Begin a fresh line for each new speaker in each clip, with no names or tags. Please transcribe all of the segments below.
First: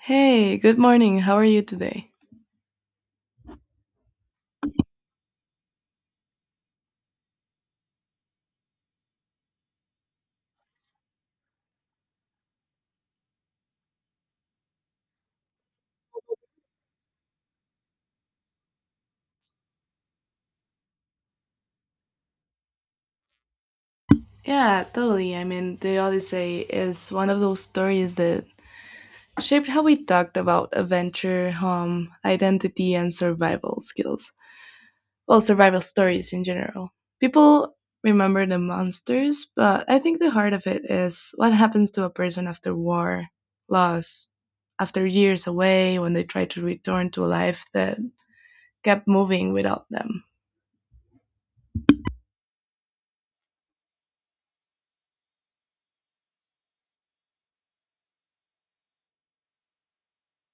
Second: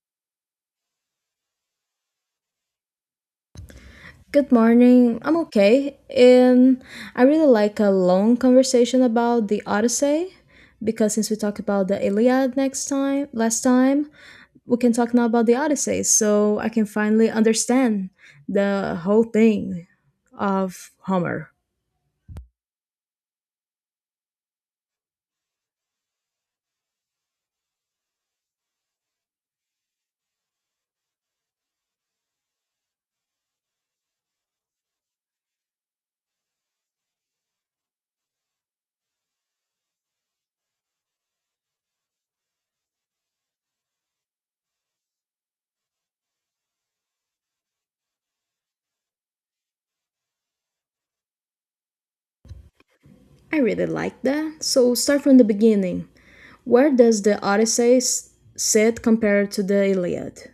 Hey, good morning. How are you today?
Good morning. I'm okay. I really like a long conversation about the Odyssey because since we talked about the Iliad next time, last time, we can talk now about the Odyssey so I can finally understand the whole thing of Homer.
Yeah, totally. I mean, The Odyssey is one of those stories that shaped how we talked about adventure, home, identity, and survival skills. Well, survival stories in general. People remember the monsters, but I think the heart of it is what happens to a person after war, loss, after years away when they try to return to a life that kept moving without them.
I really like that. So start from the beginning. Where does the sit compared to the Iliad?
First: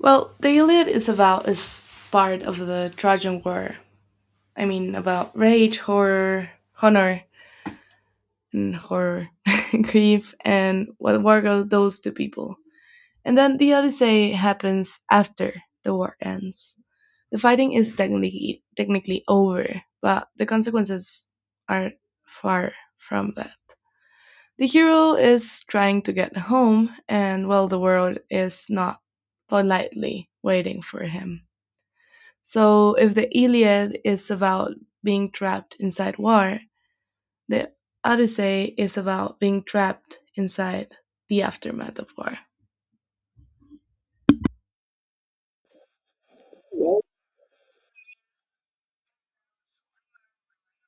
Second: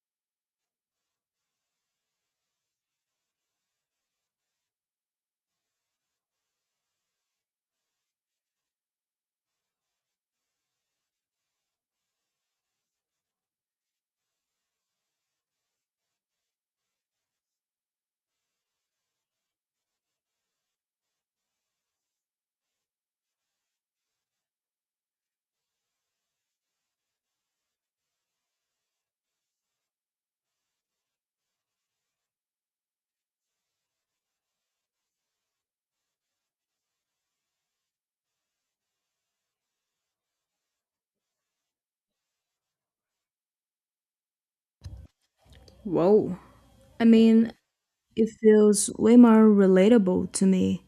Well, The Iliad is part of the Trojan War. I mean, about rage, horror, honor, and horror, grief, and what war goes those two people. And then the Odyssey happens after the war ends. The fighting is technically over, but the consequences are far from that. The hero is trying to get home, and well, the world is not politely waiting for him. So, if the Iliad is about being trapped inside war, the Odyssey is about being trapped inside the aftermath of war.
Whoa. I mean, it feels way more relatable to me,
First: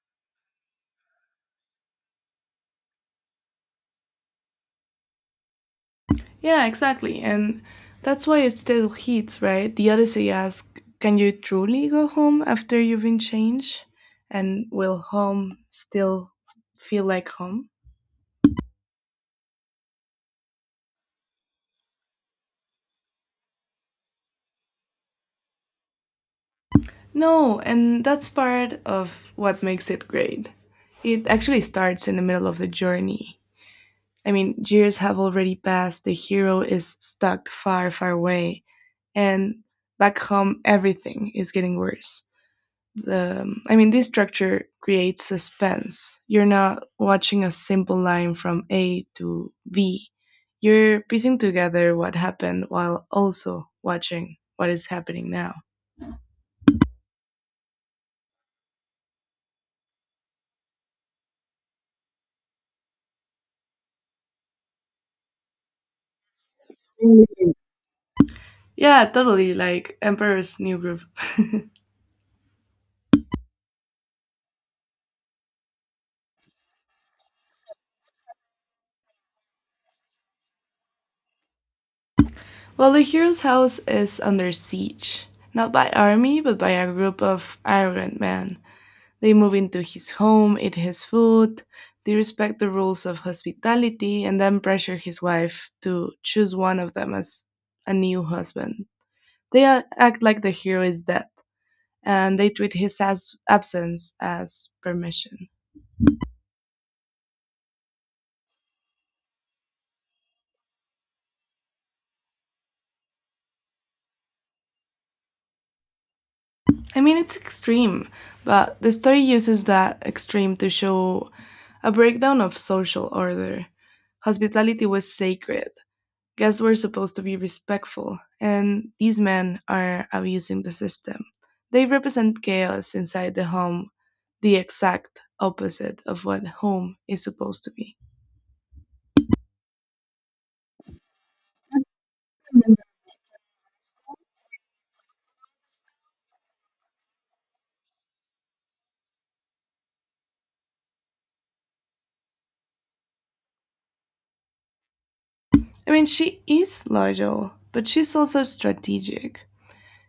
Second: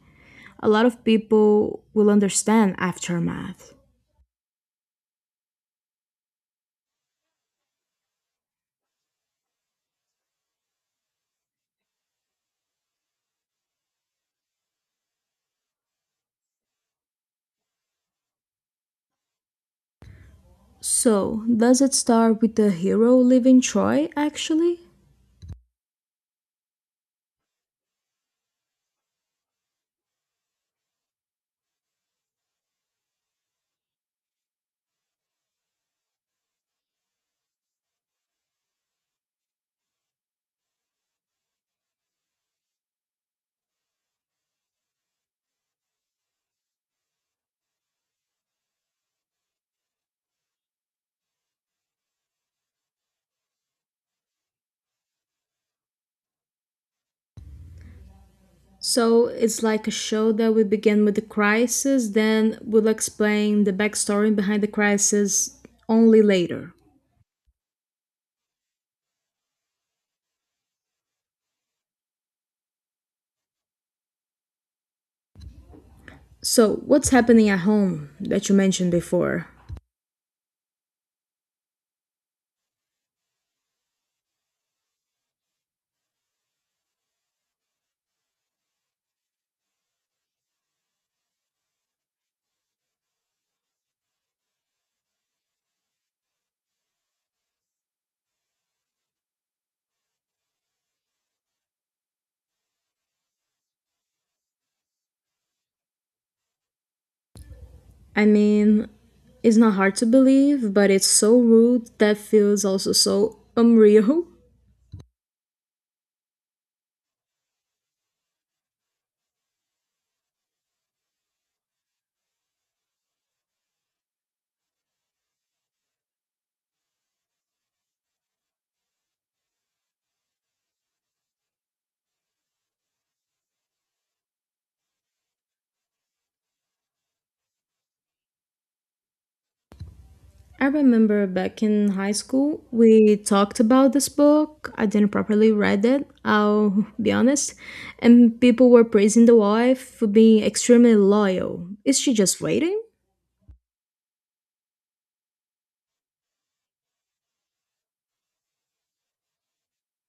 a lot of people will understand aftermath.
Yeah, exactly. And that's why it still hits, right? The Odyssey asks, can you truly go home after you've been changed? And will home still feel like home?
So, does it start with the hero leaving Troy actually?
No, and that's part of what makes it great. It actually starts in the middle of the journey. I mean, years have already passed, the hero is stuck far, far away, and back home, everything is getting worse. The I mean this structure creates suspense. You're not watching a simple line from A to B, you're piecing together what happened while also watching what is happening now.
So, it's like a show that we begin with the crisis, then we'll explain the backstory behind the crisis only later.
Yeah, totally, like Emperor's New Groove.
So, what's happening at home that you mentioned before?
Well, the hero's house is under siege, not by army but by a group of arrogant men. They move into his home, eat his food, they respect the rules of hospitality, and then pressure his wife to choose one of them as a new husband. They act like the hero is dead, and they treat his absence as permission.
I mean, it's not hard to believe, but it's so rude that feels also so unreal.
I mean, it's extreme, but the story uses that extreme to show a breakdown of social order. Hospitality was sacred, guests were supposed to be respectful, and these men are abusing the system. They represent chaos inside the home, the exact opposite of what home is supposed to be.
I remember back in high school, we talked about this book. I didn't properly read it, I'll be honest. And people were praising the wife for being extremely loyal. Is she just waiting?
I mean, she is loyal, but she's also strategic.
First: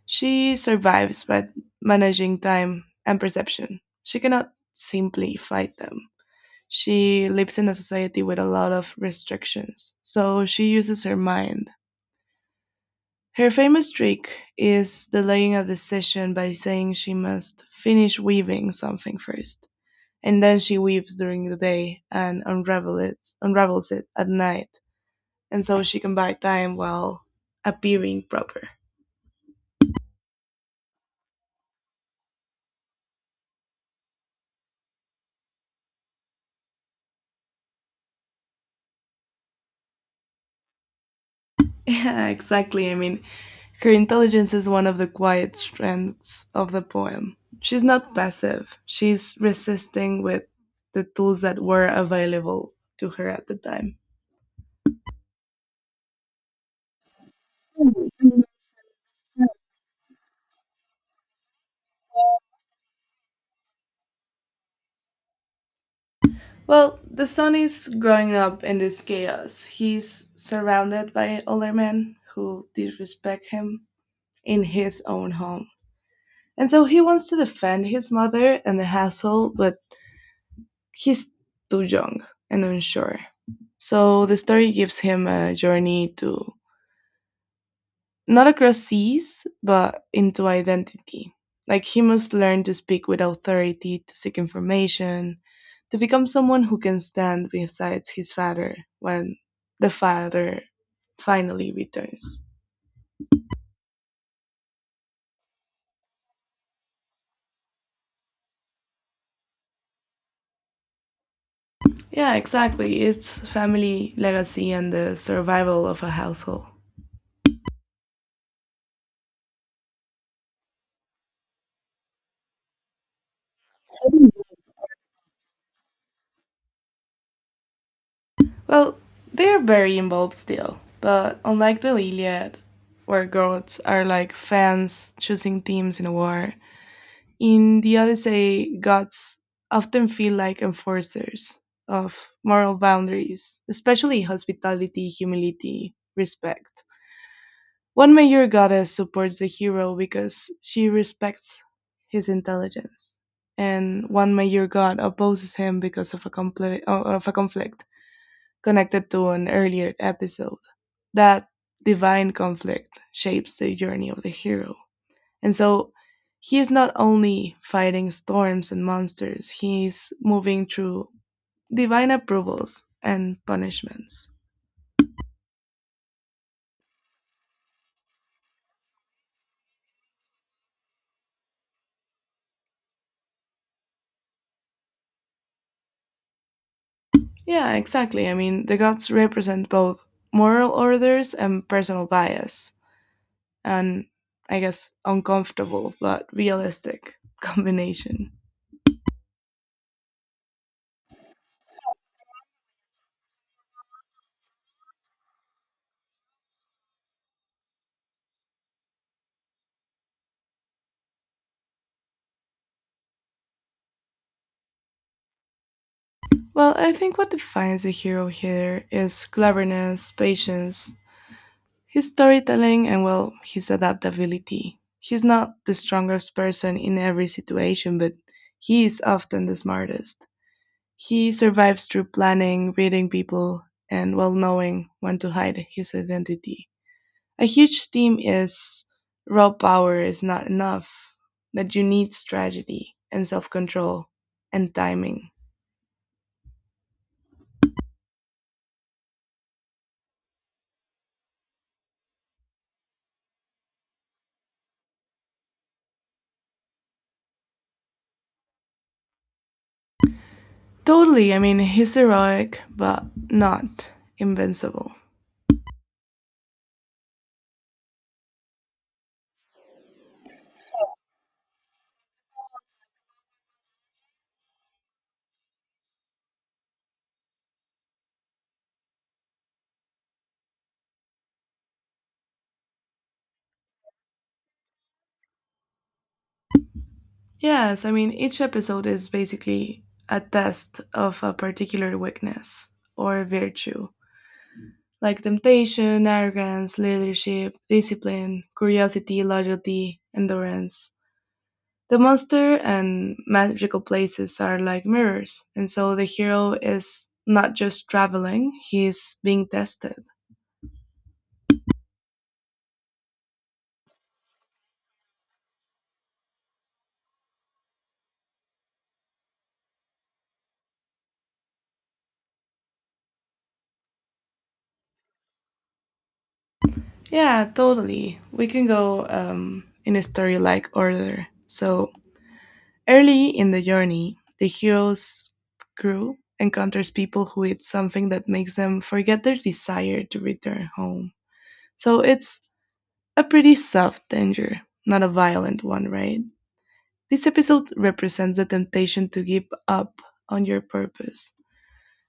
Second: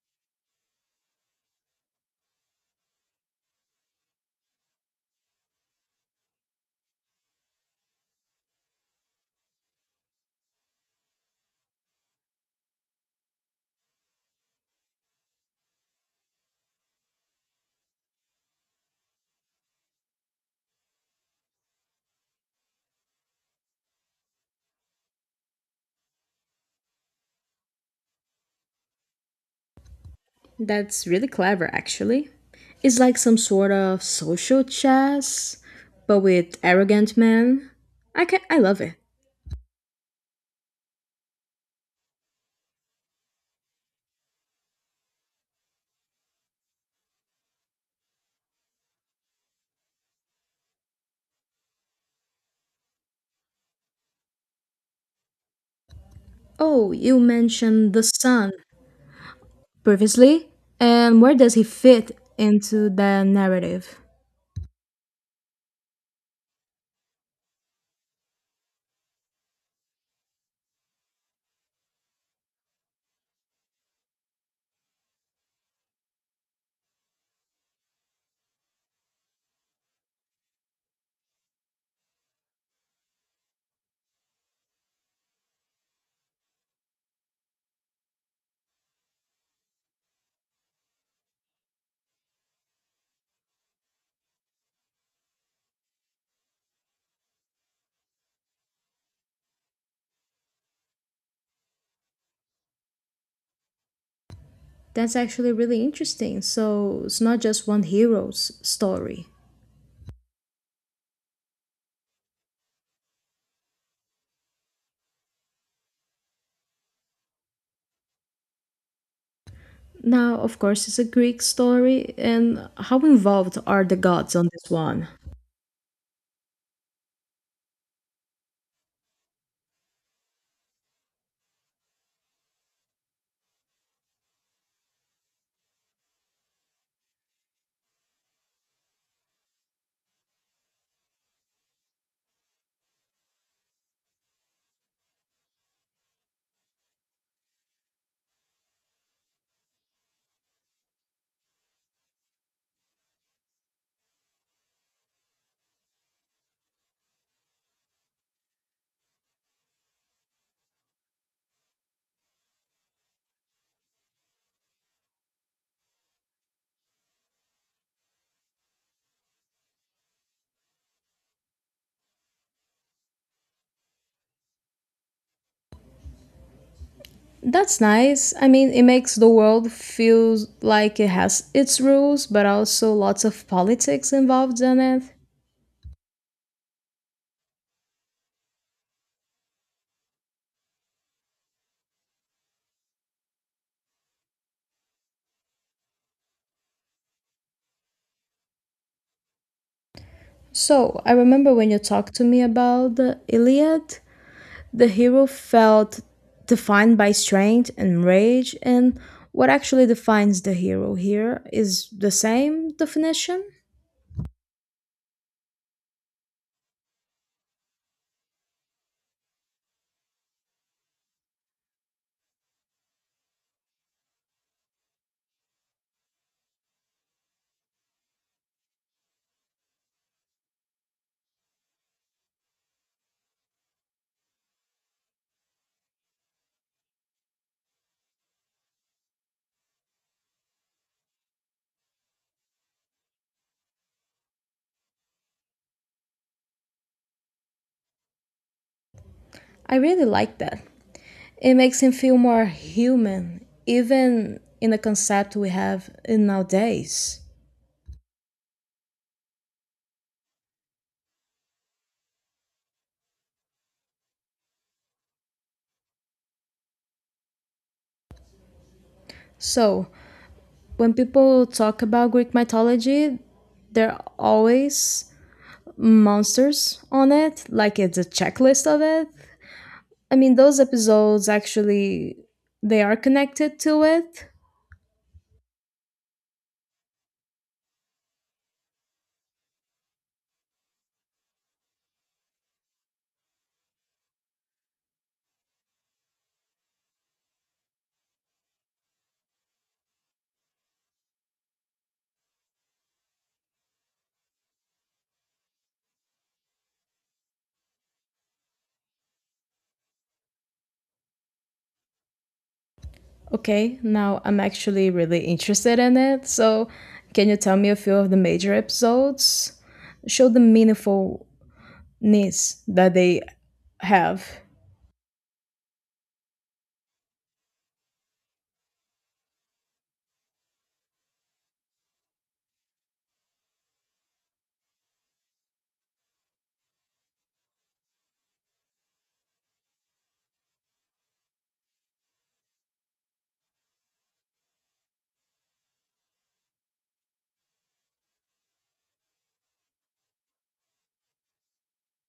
She survives by managing time and perception. She cannot simply fight them. She lives in a society with a lot of restrictions, so she uses her mind. Her famous trick is delaying a decision by saying she must finish weaving something first, and then she weaves during the day and unravels it at night, and so she can buy time while appearing proper.
That's really clever, actually. It's like some sort of social chess, but with arrogant men. I love it.
Yeah, exactly. I mean, her intelligence is one of the quiet strengths of the poem. She's not passive, she's resisting with the tools that were available to her at the time.
Oh, you mentioned the son previously, and where does he fit into the narrative?
Well, the son is growing up in this chaos. He's surrounded by older men who disrespect him in his own home. And so he wants to defend his mother and the household, but he's too young and unsure. So the story gives him a journey to not across seas, but into identity. Like he must learn to speak with authority, to seek information, to become someone who can stand beside his father when the father finally returns.
That's actually really interesting. So it's not just one hero's story.
Yeah, exactly. It's family, legacy, and the survival of a household.
Now, of course, it's a Greek story, and how involved are the gods on this one?
Well, they are very involved still, but unlike the Iliad, where gods are like fans choosing teams in a war, in the Odyssey, gods often feel like enforcers of moral boundaries, especially hospitality, humility, respect. One major goddess supports the hero because she respects his intelligence, and one major god opposes him because of a of a conflict connected to an earlier episode. That divine conflict shapes the journey of the hero, and so he is not only fighting storms and monsters; he's moving through divine approvals and punishments.
That's nice. I mean, it makes the world feel like it has its rules, but also lots of politics involved in it.
Yeah, exactly. I mean, the gods represent both moral orders and personal bias, and I guess uncomfortable but realistic combination.
So, I remember when you talked to me about the Iliad, the hero felt defined by strength and rage, and what actually defines the hero here is the same definition.
Well, I think what defines a hero here is cleverness, patience, his storytelling, and well, his adaptability. He's not the strongest person in every situation, but he is often the smartest. He survives through planning, reading people, and well, knowing when to hide his identity. A huge theme is raw power is not enough, that you need strategy and self control and timing.
I really like that. It makes him feel more human, even in the concept we have in nowadays.
Totally, I mean, he's heroic, but not invincible.
So, when people talk about Greek mythology, there are always monsters on it, like it's a checklist of it. I mean, those episodes actually they are connected to it.
Yes, I mean, each episode is basically a test of a particular weakness or virtue, like temptation, arrogance, leadership, discipline, curiosity, loyalty, endurance. The monster and magical places are like mirrors, and so the hero is not just traveling, he's being tested.
Okay, now I'm actually really interested in it. So, can you tell me a few of the major episodes? Show the meaningfulness that they have.
Yeah, totally. We can go in a story like order. So, early in the journey, the hero's crew encounters people who eat something that makes them forget their desire to return home. So, it's a pretty soft danger, not a violent one, right? This episode represents the temptation to give up on your purpose.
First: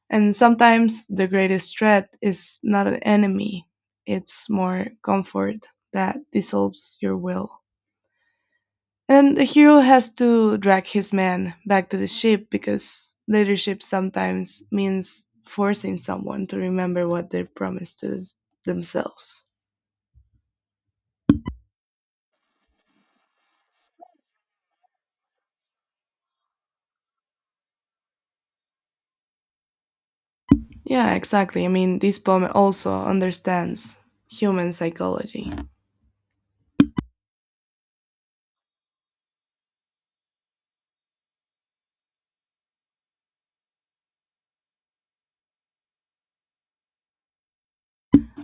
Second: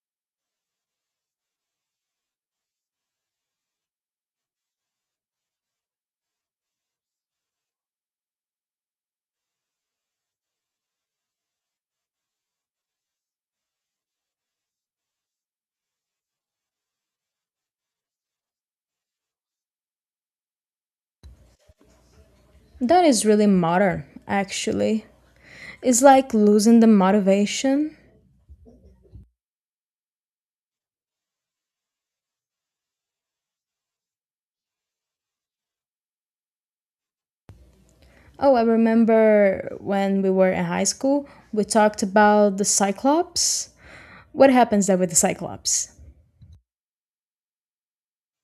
And sometimes the greatest threat is not an enemy, it's more comfort that dissolves your will. And the hero has to drag his man back to the ship because leadership sometimes means forcing someone to remember what they promised to themselves.
That is really modern, actually. It's like losing the motivation.
Yeah, exactly. I mean, this poem also understands human psychology.
Oh, I remember when we were in high school, we talked about the Cyclops. What happens there with the Cyclops?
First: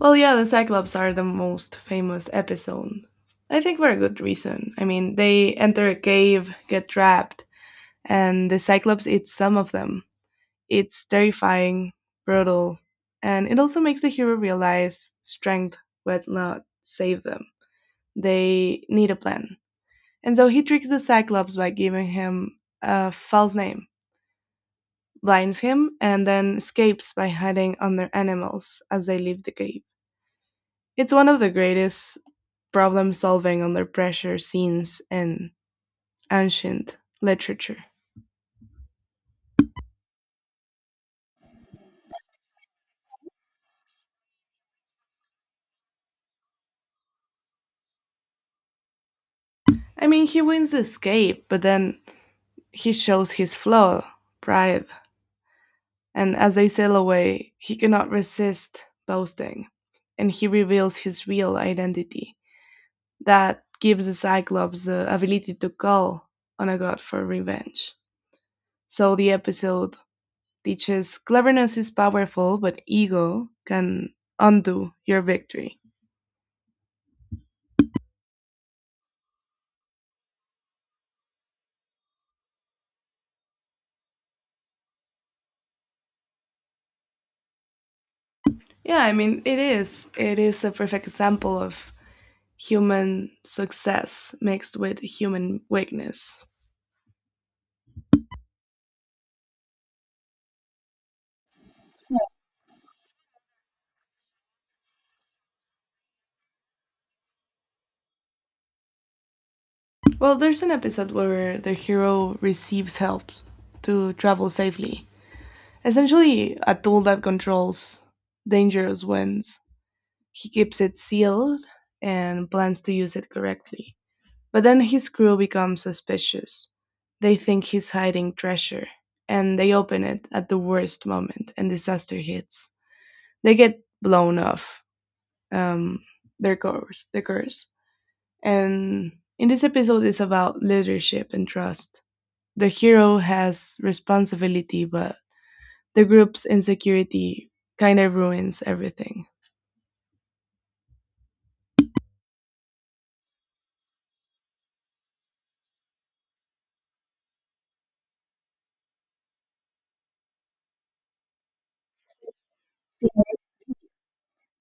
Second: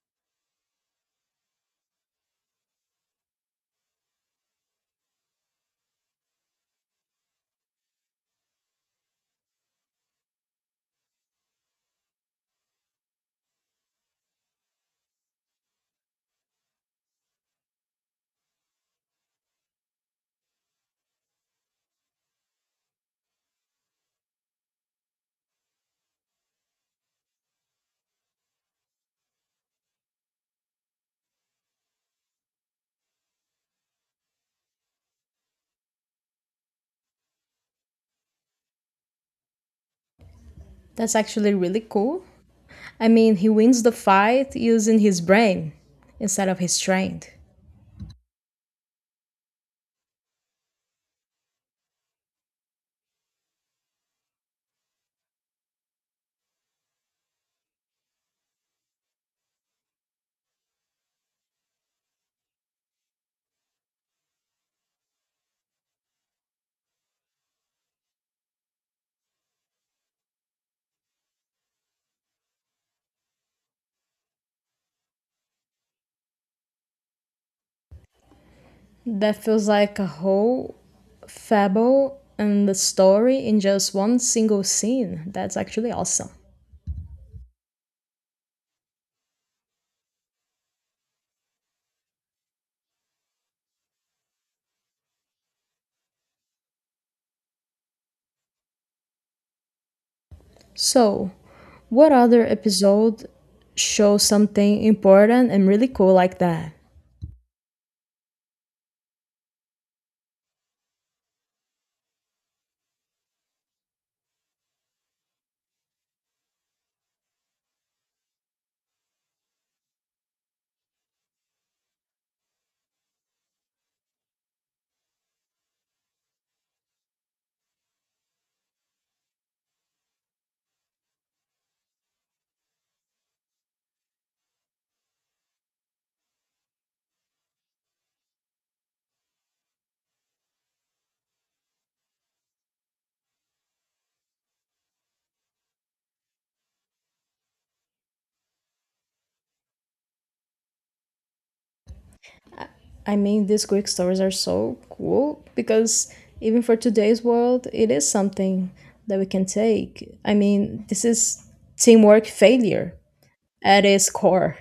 Well, yeah, the Cyclops are the most famous episode. I think for a good reason. I mean, they enter a cave, get trapped, and the Cyclops eats some of them. It's terrifying, brutal, and it also makes the hero realize strength will not save them. They need a plan. And so he tricks the Cyclops by giving him a false name, blinds him, and then escapes by hiding under animals as they leave the cave. It's one of the greatest problem-solving under pressure scenes in ancient literature.
That's actually really cool. I mean, he wins the fight using his brain instead of his strength.
I mean, he wins the escape, but then he shows his flaw, pride, and as they sail away, he cannot resist boasting, and he reveals his real identity. That gives the Cyclops the ability to call on a god for revenge. So the episode teaches cleverness is powerful, but ego can undo your victory.
That feels like a whole fable and the story in just one single scene. That's actually awesome.
Yeah, I mean, it is. It is a perfect example of human success mixed with human weakness.
So, what other episode shows something important and really cool like that?
Well, there's an episode where the hero receives help to travel safely. Essentially, a tool that controls dangerous winds. He keeps it sealed and plans to use it correctly. But then his crew becomes suspicious. They think he's hiding treasure, and they open it at the worst moment, and disaster hits. They get blown off um, their course. And in this episode it's about leadership and trust. The hero has responsibility, but the group's insecurity kind of ruins everything.
I mean, these Greek stories are so cool because even for today's world, it is something that we can take. I mean, this is teamwork failure at its core.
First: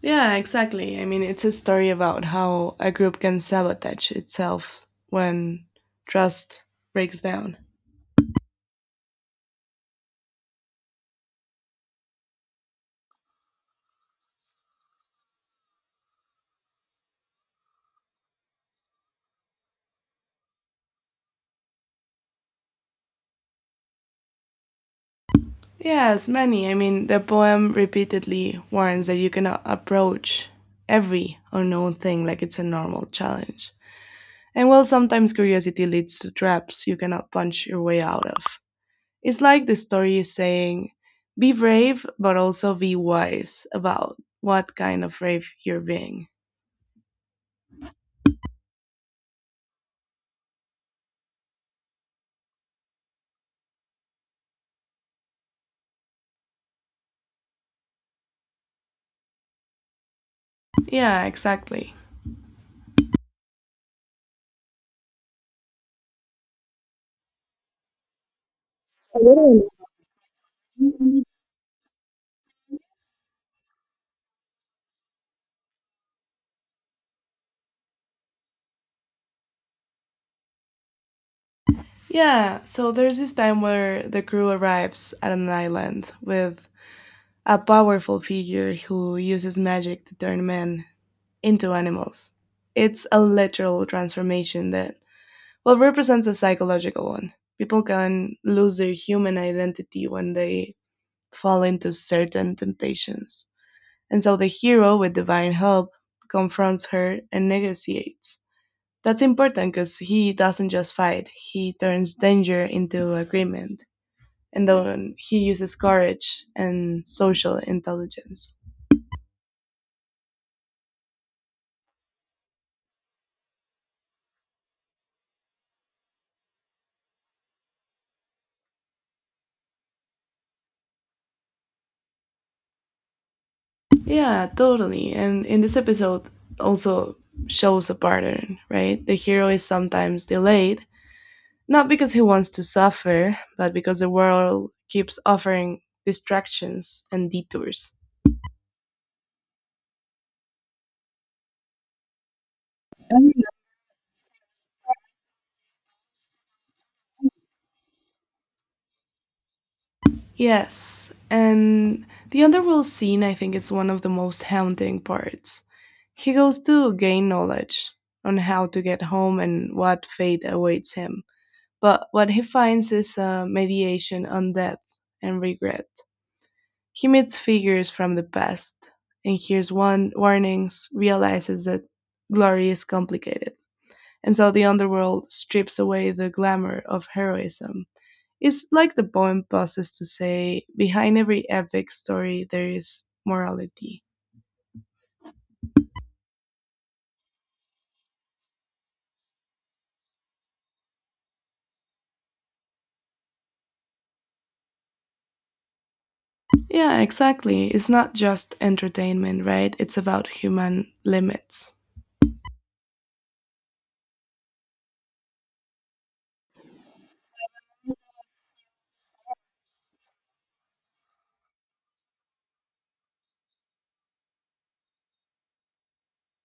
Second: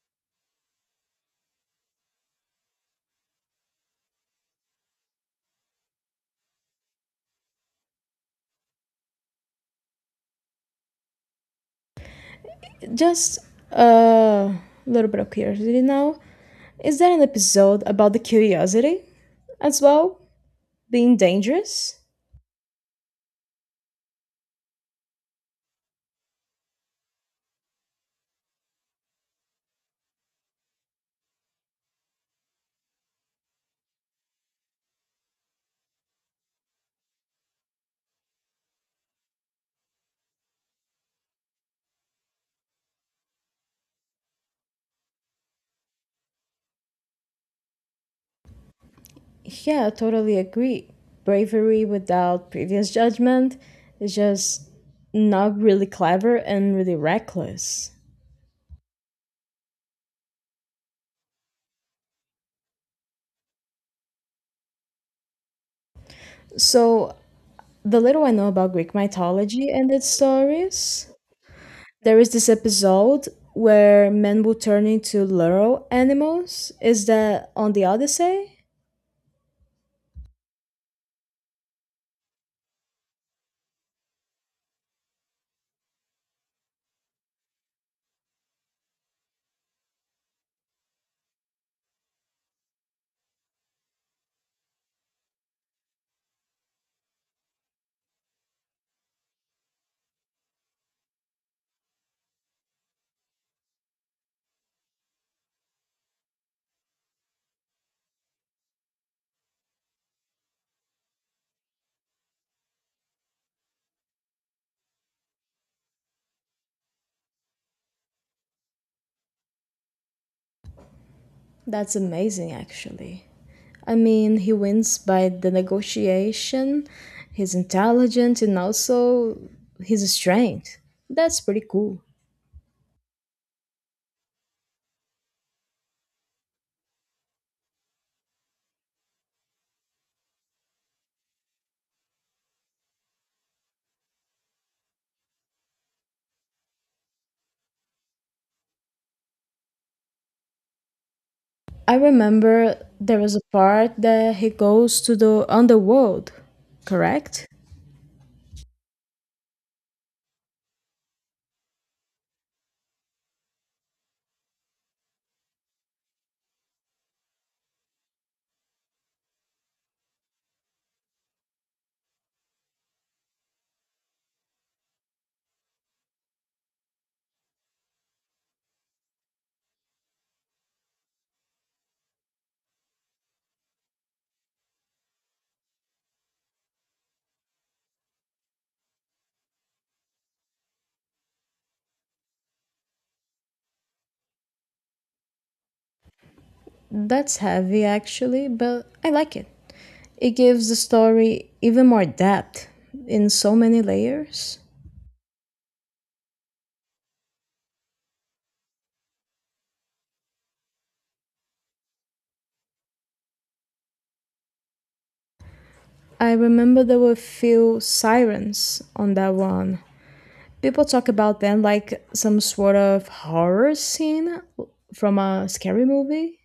Yeah, exactly. I mean, it's a story about how a group can sabotage itself when trust breaks down.
Just a little bit of curiosity now. Is there an episode about the curiosity as well? Being dangerous?
Yes, many. I mean, the poem repeatedly warns that you cannot approach every unknown thing like it's a normal challenge. And while sometimes curiosity leads to traps you cannot punch your way out of, it's like the story is saying be brave, but also be wise about what kind of brave you're being.
Yeah, I totally agree. Bravery without previous judgment is just not really clever and really reckless.
Yeah, exactly.
So, the little I know about Greek mythology and its stories, there is this episode where men will turn into literal animals. Is that on the Odyssey?
Yeah, so there's this time where the crew arrives at an island with a powerful figure who uses magic to turn men into animals. It's a literal transformation that, well, represents a psychological one. People can lose their human identity when they fall into certain temptations. And so the hero, with divine help, confronts her and negotiates. That's important because he doesn't just fight, he turns danger into agreement and then he uses courage and social intelligence.
That's amazing, actually. I mean, he wins by the negotiation, his intelligence, and also his strength. That's pretty cool.
Yeah, totally. And in this episode also shows a pattern, right? The hero is sometimes delayed, not because he wants to suffer, but because the world keeps offering distractions and detours.
I remember there was a part that he goes to the underworld, correct?
Yes, and the underworld scene I think is one of the most haunting parts. He goes to gain knowledge on how to get home and what fate awaits him, but what he finds is a mediation on death and regret. He meets figures from the past and hears one warnings, realizes that glory is complicated. And so the underworld strips away the glamour of heroism. It's like the poem pauses to say, behind every epic story, there is morality.
That's heavy, actually, but I like it. It gives the story even more depth in so many layers.
Yeah, exactly. It's not just entertainment, right? It's about human limits.
I remember there were few sirens on that one. People talk about them like some sort of horror scene from a scary movie.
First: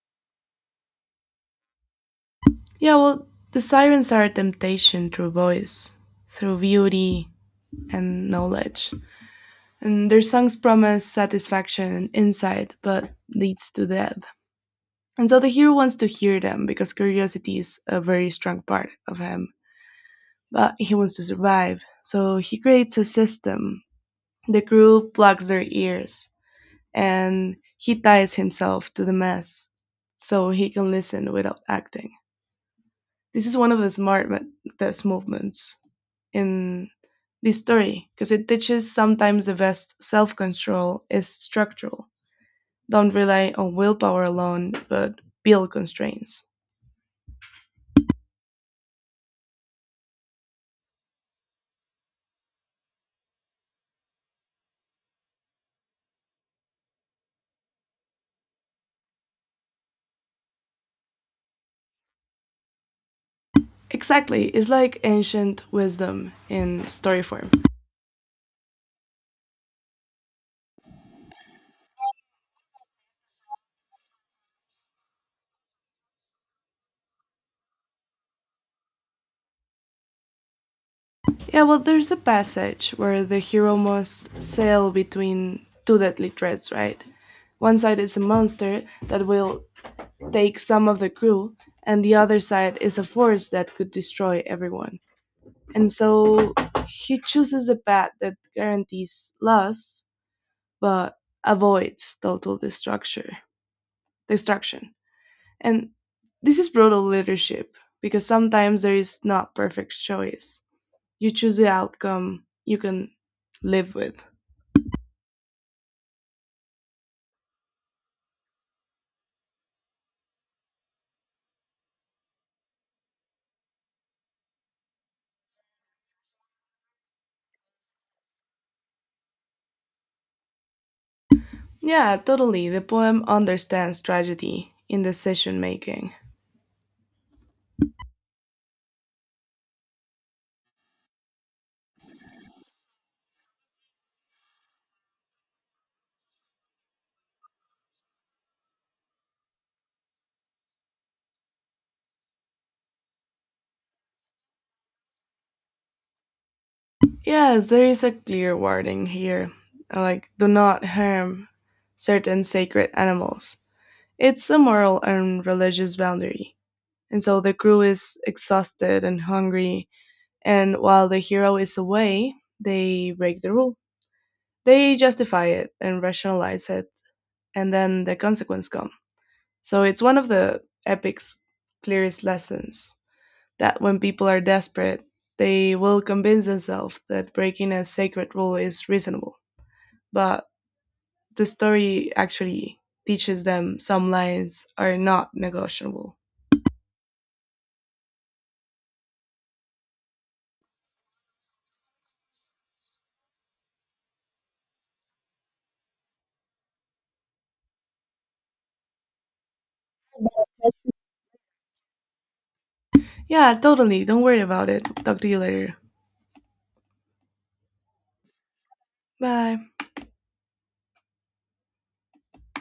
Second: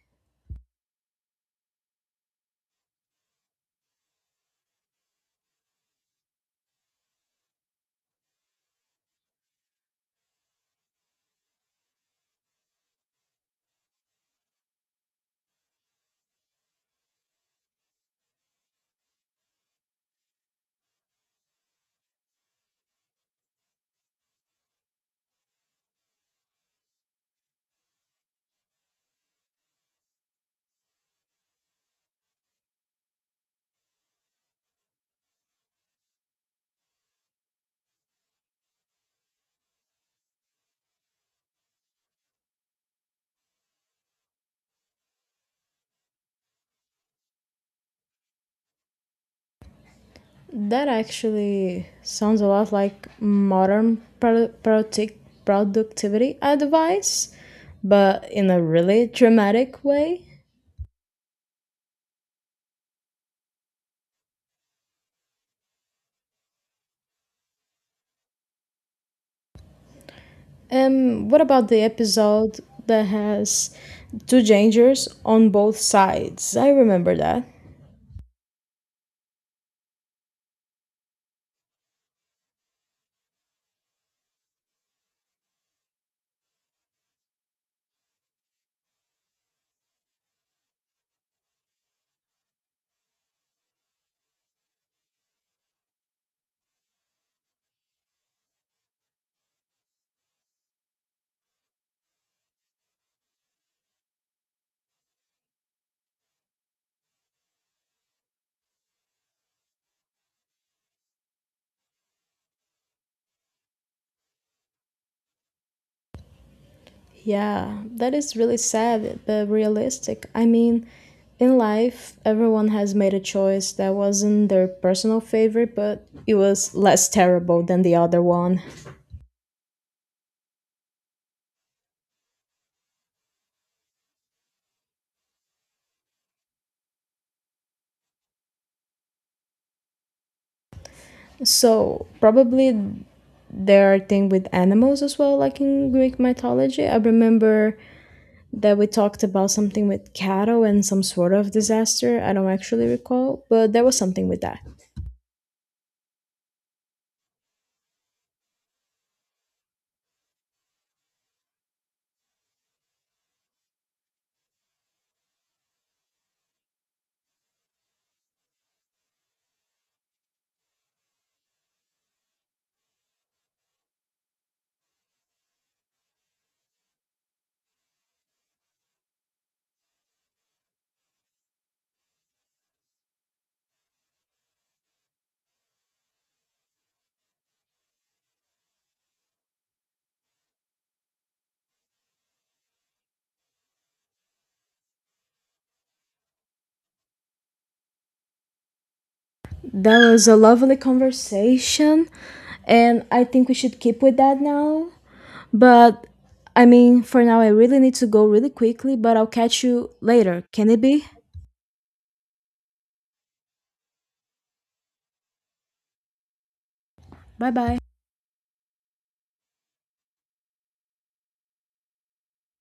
Yeah, well, the sirens are a temptation through voice, through beauty and knowledge. And their songs promise satisfaction and insight, but leads to death. And so the hero wants to hear them because curiosity is a very strong part of him. But he wants to survive. So he creates a system. The crew plugs their ears and he ties himself to the mast so he can listen without acting. This is one of the test movements in the story because it teaches sometimes the best self control is structural. Don't rely on willpower alone, but build constraints.
That actually sounds a lot like modern productivity advice, but in a really dramatic way.
Exactly, it's like ancient wisdom in story form.
What about the episode that has two dangers on both sides? I remember that.
Yeah, well, there's a passage where the hero must sail between two deadly threats, right? One side is a monster that will take some of the crew, and the other side is a force that could destroy everyone. And so he chooses a path that guarantees loss but avoids total destruction. Destruction. And this is brutal leadership because sometimes there is not perfect choice, you choose the outcome you can live with.
Yeah, that is really sad but realistic. I mean, in life, everyone has made a choice that wasn't their personal favorite, but it was less terrible than the other one.
Yeah, totally. The poem understands tragedy in decision making.
So, probably there are things with animals as well, like in Greek mythology. I remember that we talked about something with cattle and some sort of disaster. I don't actually recall, but there was something with that.
Yes, there is a clear warning here like, do not harm certain sacred animals. It's a moral and religious boundary. And so the crew is exhausted and hungry, and while the hero is away, they break the rule. They justify it and rationalize it, and then the consequence comes. So it's one of the epic's clearest lessons that when people are desperate, they will convince themselves that breaking a sacred rule is reasonable. But the story actually teaches them some lines are not negotiable.
That was a lovely conversation, and I think we should keep with that now. But I mean, for now, I really need to go really quickly, but I'll catch you later. Can it be?
Yeah, totally. Don't worry about it. Talk to you later.
Bye bye.
Bye.